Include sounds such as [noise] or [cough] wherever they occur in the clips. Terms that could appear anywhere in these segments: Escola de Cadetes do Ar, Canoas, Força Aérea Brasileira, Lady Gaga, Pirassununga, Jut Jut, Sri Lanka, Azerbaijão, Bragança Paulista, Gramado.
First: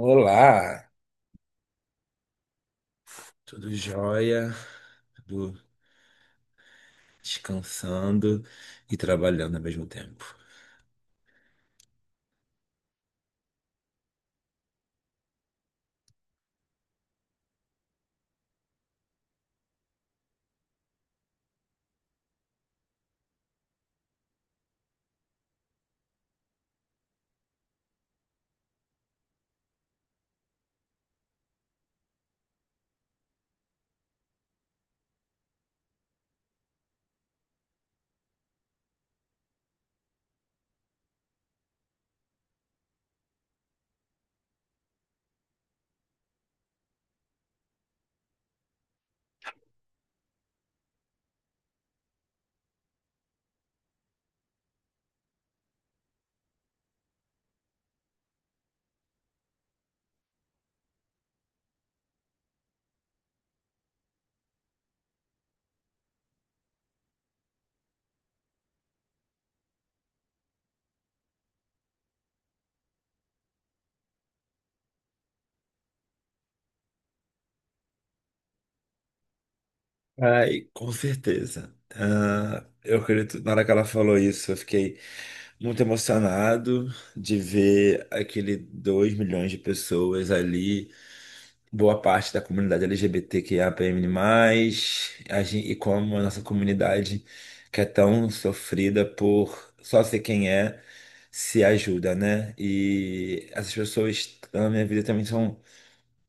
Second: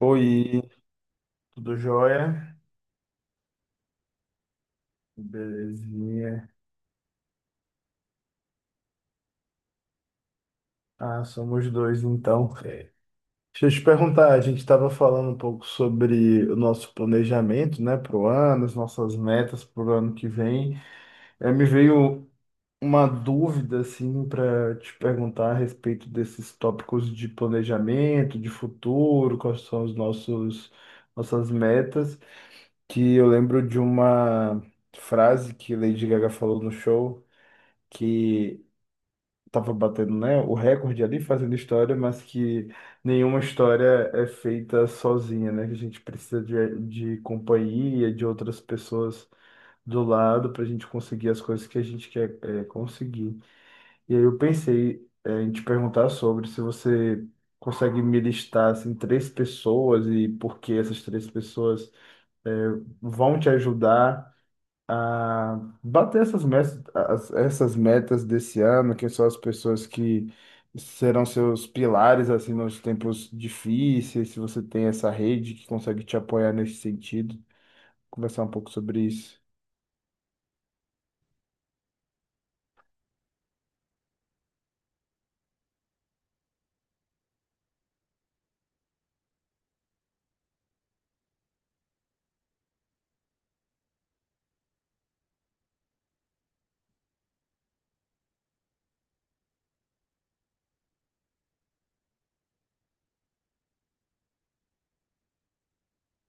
Oi, tudo jóia? tudo jóia? Tudo Belezinha. descansando e trabalhando ao mesmo tempo. Ah, somos dois então. É. Deixa eu te perguntar, a gente estava falando um pouco sobre o nosso planejamento, né, para o ano, as nossas metas para o ano que vem. Me veio uma dúvida, assim, para te perguntar a respeito desses tópicos de planejamento, de futuro, quais são os nossas metas, que eu lembro de uma frase que Lady Gaga falou no show, que estava batendo, né, o recorde ali fazendo história, mas que nenhuma história é feita sozinha, né? Que a gente precisa de companhia, de outras pessoas do lado para a gente conseguir as coisas que a gente quer conseguir. E aí eu pensei em te perguntar sobre se você consegue me listar assim três pessoas e por que essas três pessoas é, vão te ajudar a bater essas metas, essas metas desse ano, que são as pessoas que serão seus pilares assim nos tempos difíceis, se você tem essa rede que consegue te apoiar nesse sentido, conversar um pouco sobre isso. Ai, com certeza. Ah, eu acredito, na hora que ela falou isso, eu fiquei muito emocionado de ver aquele 2 milhões de pessoas ali. Boa parte da comunidade LGBTQIAPN+, e como a nossa comunidade, que é tão sofrida por só ser quem é, se ajuda, né? E essas pessoas na minha vida também são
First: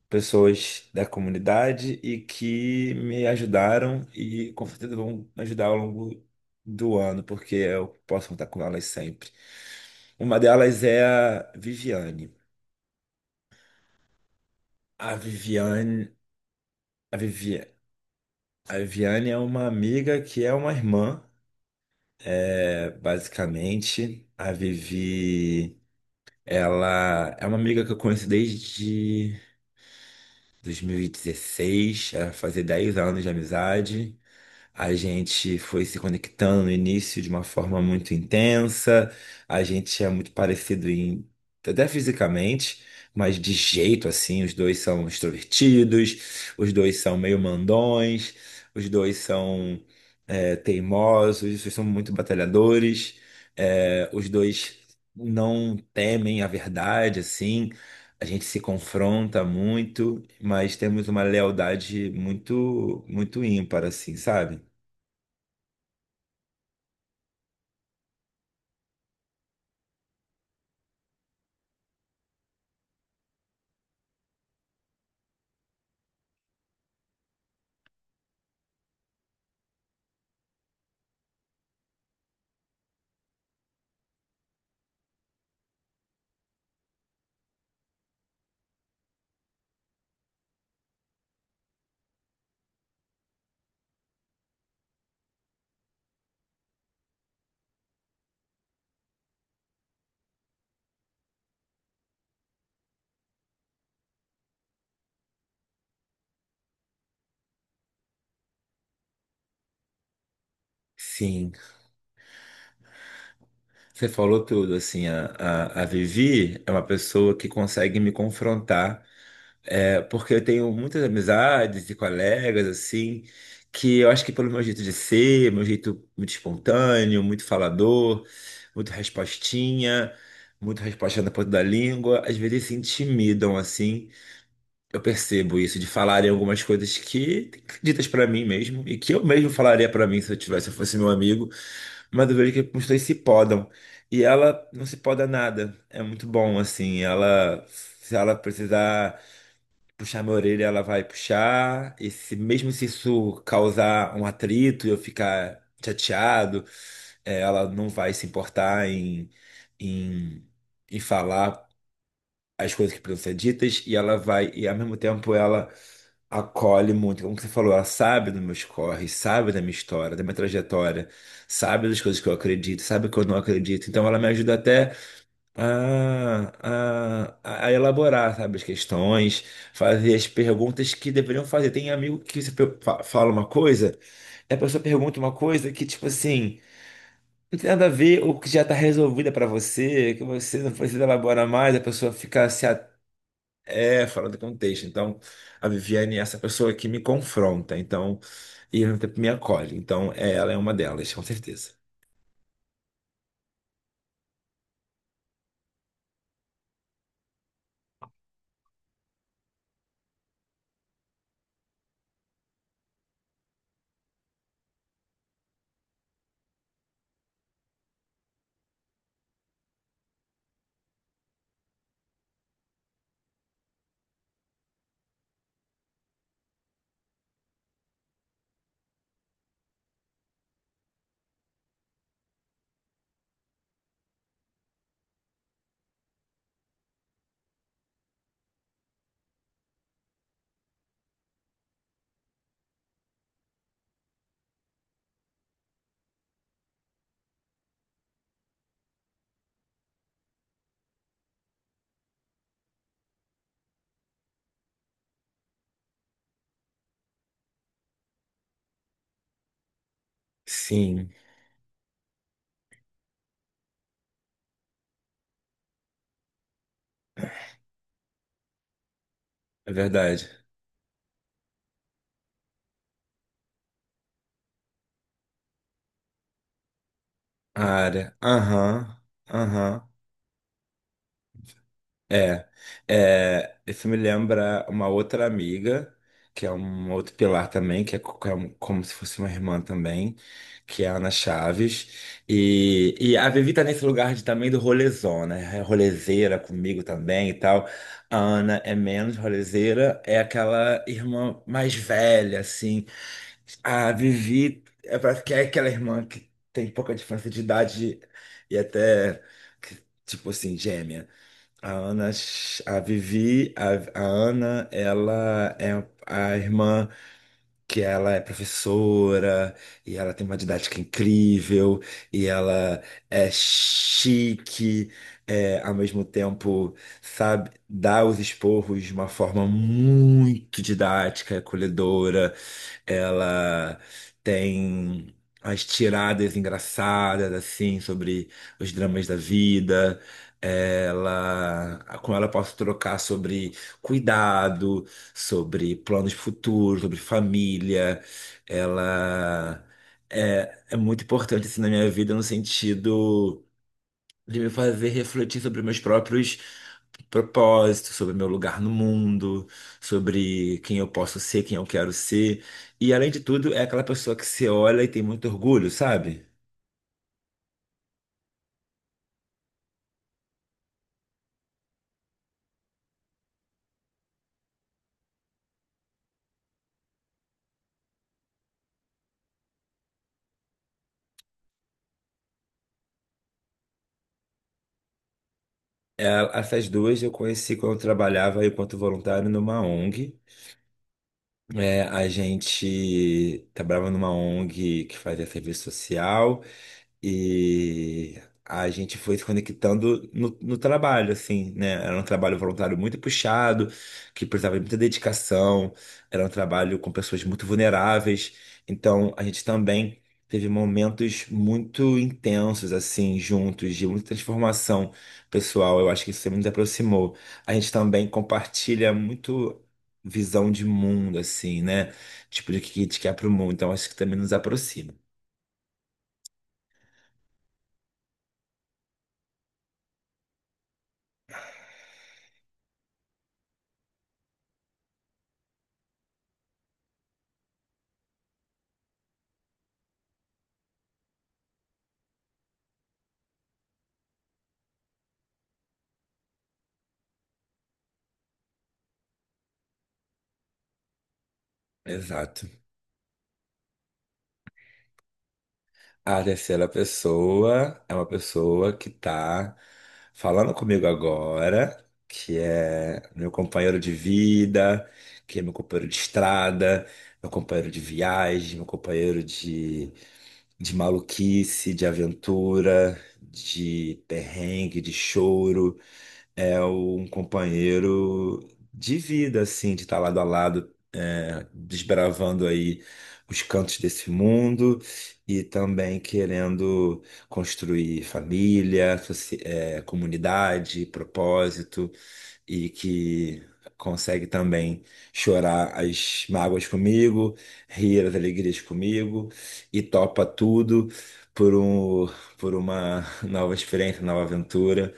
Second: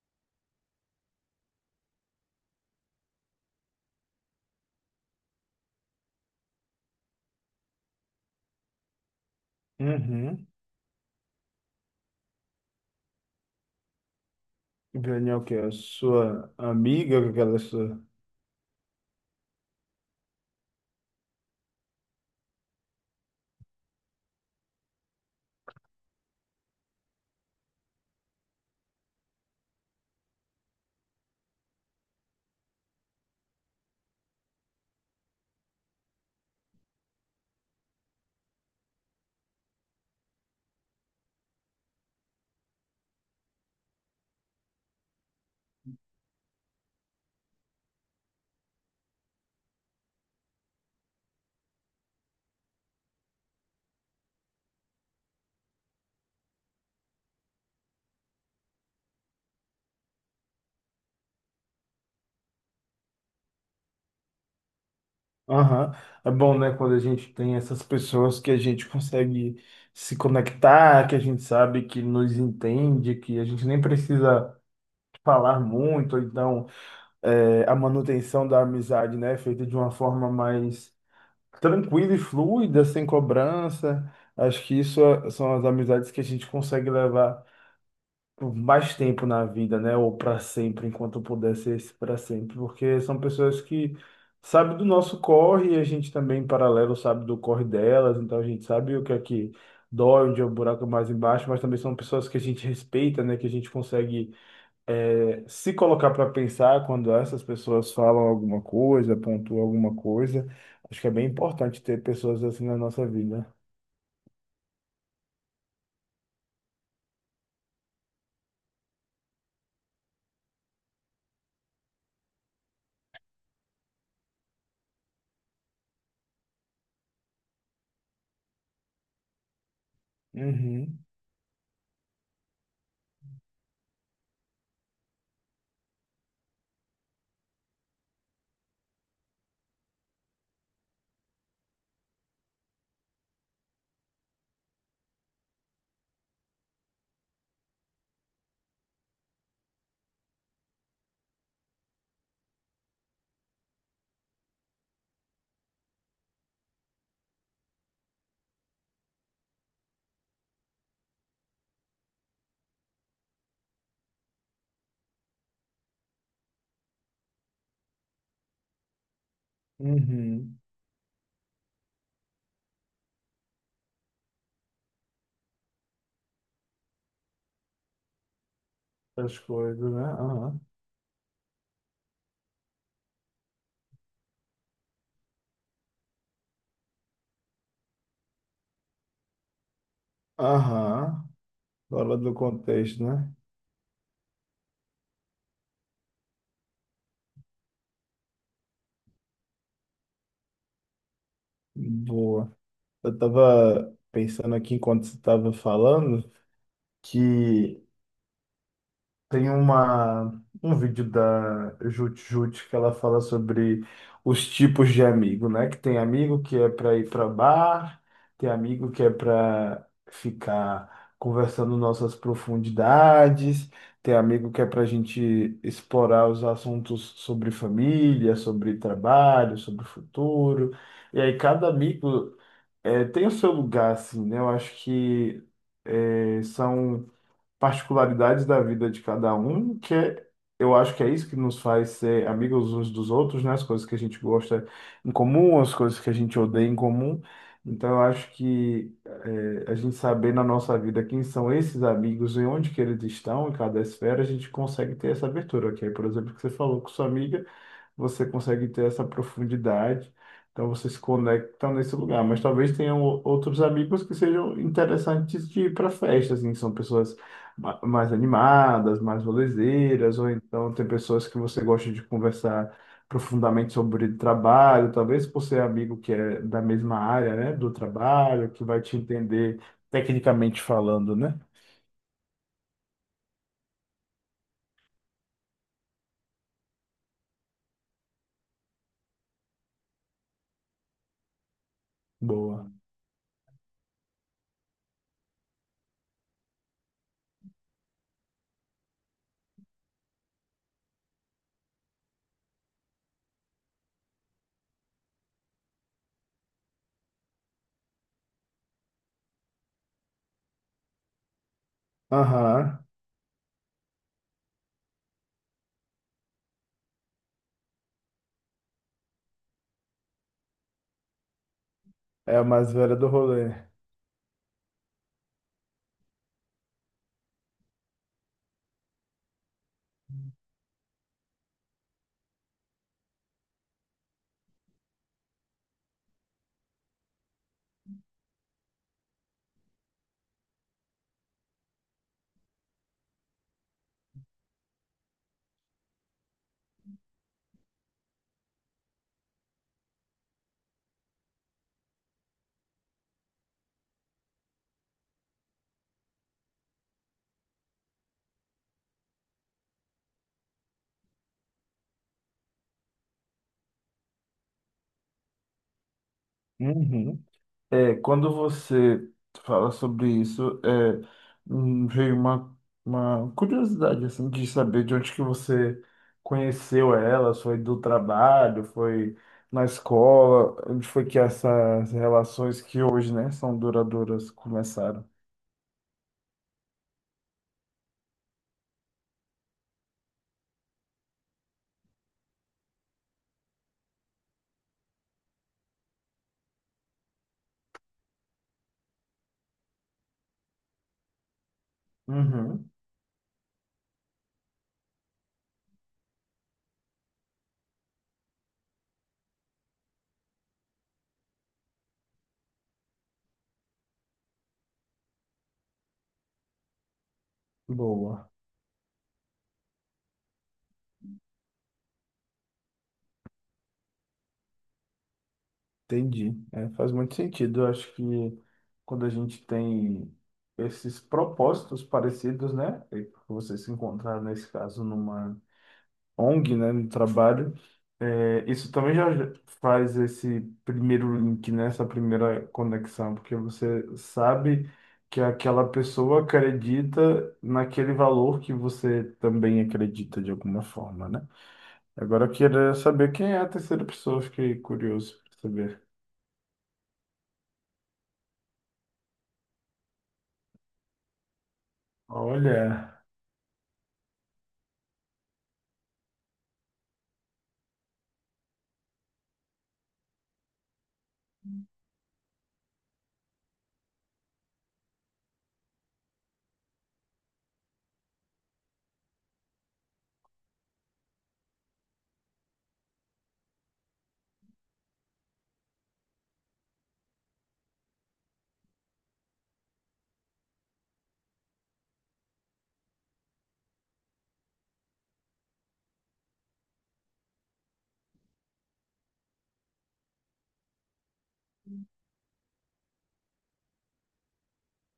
pessoas da comunidade e que me ajudaram e com certeza vão ajudar ao longo do ano, porque eu posso contar com elas sempre. Uma Uhum. delas é a Viviane. A Daniel, que é a Viviane. sua A amiga, aquela Viviane. sua. A Viviane é uma amiga que é uma irmã, é, basicamente. A Vivi, ela é uma amiga que eu conheço desde 2016, ela fazia 10 anos de amizade. A gente foi se conectando no início de uma forma muito intensa. A gente é muito parecido em, até fisicamente, mas de jeito assim, os dois são extrovertidos, os dois são meio mandões, os dois são teimosos, os dois são muito batalhadores, os dois não temem a verdade, assim. A gente se confronta muito, mas temos uma lealdade muito, muito ímpar, assim, sabe? Aham. É bom, né, quando a gente tem essas pessoas que a gente consegue se conectar, que a gente sabe que nos entende, que a gente nem precisa falar muito, ou então a manutenção da amizade, né, feita de uma forma mais tranquila e fluida, sem cobrança. Acho que isso são as amizades que a gente consegue levar por mais tempo na vida, né, ou para sempre, enquanto puder ser esse para sempre, porque são pessoas que sabem do nosso corre e a gente também, em paralelo, sabe do corre delas, então a gente sabe o que é que dói, onde é o buraco mais embaixo, mas também são pessoas que a gente respeita, né, que a gente consegue se colocar para pensar quando essas pessoas falam alguma coisa, pontuam alguma coisa, acho que é bem Sim, importante ter pessoas assim na nossa vida. você falou tudo, assim, a Vivi é uma pessoa que consegue me confrontar, porque eu tenho muitas amizades e colegas, assim, que eu acho que pelo meu jeito de ser, meu jeito muito espontâneo, muito falador, muito respostinha, muito Uhum, resposta na ponta da língua, às vezes se intimidam, assim, eu percebo isso, de falarem algumas coisas que ditas pra mim mesmo, e que eu mesmo falaria pra mim se eu tivesse, se eu fosse meu amigo. Mas eu vejo que os dois se podam. E ela não se poda nada. É muito bom, assim. Ela, se ela precisar puxar minha orelha, ela vai puxar. E se, mesmo se isso causar um atrito e eu ficar chateado, ela não vai se importar em, em, falar as coisas que precisam ser ditas. E ela vai, e ao mesmo tempo, ela acolhe muito, como você falou, ela sabe dos meus corres, sabe da minha história, da minha uhum. trajetória, sabe das coisas que eu acredito, sabe que eu não acredito. Então ela me ajuda até a elaborar, sabe, as As questões, coisas, né? fazer as Aham. perguntas que deveriam fazer. Tem amigo que você fala uma coisa, e a pessoa pergunta uma coisa que, tipo assim, não tem nada a ver, ou que já está resolvida para você, que você não precisa Aham. elaborar mais, a pessoa Fora do fica se contexto, né? Fora do contexto. Então, a Viviane é essa pessoa que me confronta, então, e ao mesmo tempo me acolhe. Então, ela é uma delas, com certeza. Boa. Eu tava pensando aqui enquanto você tava falando que tem uma, um vídeo da Jut Jut que ela fala sobre os tipos de amigo, né? Que tem amigo que é para ir para bar, tem amigo que é para ficar conversando nossas profundidades, tem amigo que é para a gente explorar os assuntos sobre família, sobre trabalho, sobre futuro. E aí cada amigo tem o seu lugar, assim, né? Eu acho que são particularidades da vida de cada um, que é, eu acho que é isso que nos faz ser amigos uns dos outros, né? As coisas que a gente gosta em comum, as coisas que a gente odeia em comum. Então, eu acho que a gente saber na nossa vida quem são esses amigos e onde que eles estão, em cada esfera, a gente consegue ter essa abertura, que é, por exemplo, que você falou com sua amiga você consegue ter essa profundidade, então você se Sim, conecta nesse lugar. Mas talvez tenham outros amigos que sejam interessantes de ir para festas, assim, que são pessoas mais animadas, mais é rolezeiras, verdade. ou então tem pessoas que você gosta de conversar profundamente sobre trabalho, talvez por ser amigo que é da mesma área, né, A do área. trabalho, que vai Aham, te entender aham. tecnicamente falando, né? É, isso me lembra uma outra amiga, que é um outro pilar também, que é, como se fosse uma irmã também, que é a Ana Chaves. Boa. E a Vivi tá nesse lugar de, também do rolezão, né? É rolezeira comigo também e tal. A Ana é menos rolezeira, é aquela irmã mais velha, assim. A Vivi é, parece que é aquela irmã que tem pouca diferença de idade e até, que, tipo assim, gêmea. A Ana, a Aham, Vivi, a Ana, ela é a irmã que ela é professora e ela tem uma didática incrível e é a mais ela velha do é rolê. chique, é, ao mesmo tempo, sabe, dá os esporros de uma forma muito didática, acolhedora. Ela tem as tiradas engraçadas, assim, sobre os dramas da vida. Ela, com ela eu posso trocar sobre cuidado, sobre planos futuros, sobre família. Ela é muito importante assim, na minha vida no sentido de me fazer refletir sobre meus próprios propósitos, sobre meu lugar no mundo, sobre quem eu posso ser, quem eu quero ser. E além de tudo, é aquela pessoa que se olha e tem muito orgulho, sabe? Uhum. É, quando você fala sobre isso, é, veio uma curiosidade assim de saber de onde que você conheceu ela, foi do trabalho, foi na escola, onde foi que essas relações que hoje, né, são duradouras começaram. Essas duas eu conheci quando eu trabalhava enquanto voluntário numa ONG. A gente trabalhava numa ONG que fazia serviço social. E a gente foi se conectando no trabalho, assim, né? Era um trabalho Uhum. voluntário muito puxado, que precisava de muita dedicação, era um trabalho com pessoas muito vulneráveis. Então, a gente também teve momentos muito intensos, assim, juntos, de muita transformação pessoal. Eu acho que isso nos aproximou. A gente também Boa, compartilha muito. Visão de mundo, assim, né? Tipo, de que a gente quer pro mundo. Então, acho que também nos aproxima. entendi. É, faz muito sentido. Eu acho que quando a gente tem esses propósitos parecidos, né, e vocês se encontraram nesse caso numa ONG, né, no trabalho, é, isso também já faz esse primeiro link, né, essa primeira conexão, porque você sabe que aquela pessoa acredita naquele valor que você também acredita de alguma forma, né? Agora eu Exato. queria saber quem é a terceira pessoa, fiquei curioso para saber. A terceira pessoa é uma pessoa que tá falando comigo agora, que é Olha, meu companheiro de vida, que é meu companheiro de estrada, meu companheiro de viagem, meu companheiro de maluquice, de aventura, de perrengue, de choro, é um companheiro de vida, assim, de estar lado a lado, desbravando aí os cantos desse mundo e também querendo construir família, comunidade, propósito e que consegue também chorar as mágoas comigo, rir as alegrias comigo e topa tudo por um, por uma nova experiência, nova aventura.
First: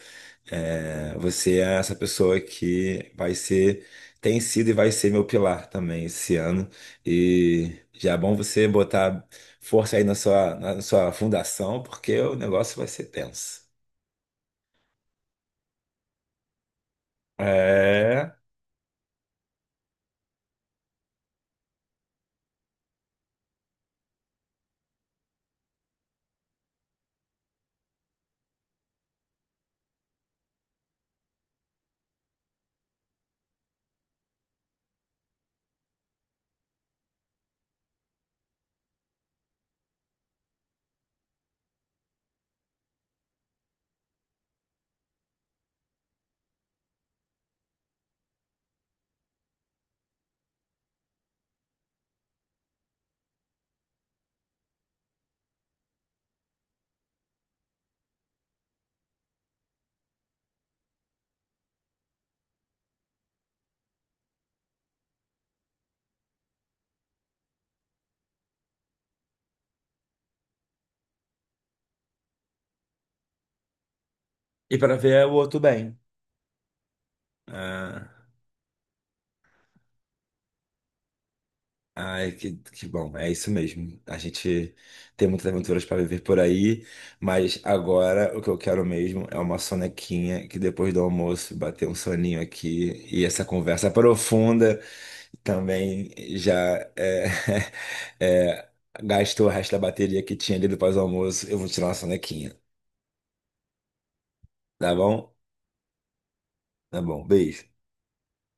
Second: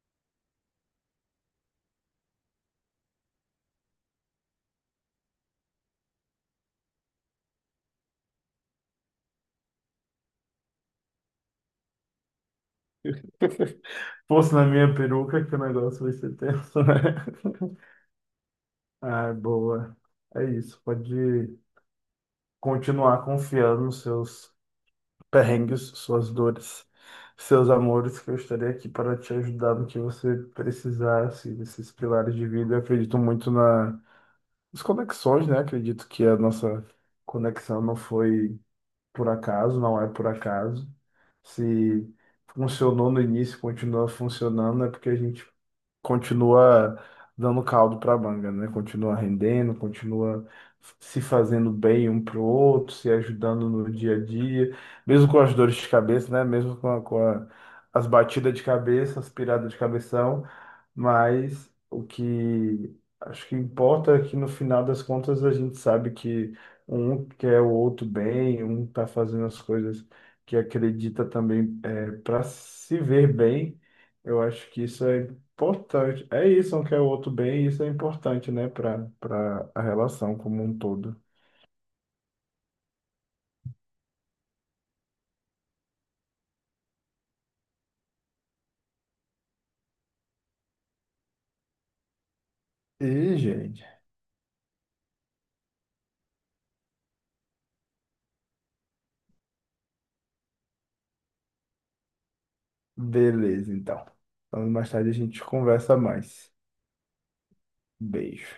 Você é essa pessoa que vai ser, tem sido e vai ser meu pilar também esse ano. E já é bom você botar força aí na sua fundação, porque o negócio vai ser tenso. [laughs] fosse na minha peruca que o negócio vai ser tenso, né? [laughs] É, Ah, boa. É isso, pode continuar confiando nos seus perrengues, suas dores, seus amores, que eu estarei aqui para te ajudar no que você precisasse desses pilares de vida. Eu acredito muito nas conexões, né? Acredito que a nossa conexão não foi por acaso, não é por acaso. Se funcionou no início, continua funcionando, é porque a gente continua dando caldo para a manga, né? Continua rendendo, continua se fazendo bem um para o outro, se ajudando no dia a dia, mesmo com as dores de cabeça, né? Mesmo as batidas de cabeça, as piradas de cabeção, mas o que acho que importa é que no final das contas a gente sabe que um quer o outro bem, um tá fazendo as coisas que acredita também para se ver bem. Eu acho e que para isso ver é o outro bem. importante. É isso, um quer o outro bem, e isso é Ah, importante, né, para a relação como um todo. ai, que bom, é isso mesmo. A gente tem muitas aventuras para viver por aí, mas agora o que eu quero mesmo é uma sonequinha, que depois do almoço bater um soninho aqui e E, essa gente, conversa profunda. Também já é, [laughs] é, gastou o resto da bateria que tinha ali do pós-almoço. Eu vou tirar uma sonequinha, beleza, então. Então, mais tá tarde a bom? gente conversa mais. Tá bom, beijo. Beijo.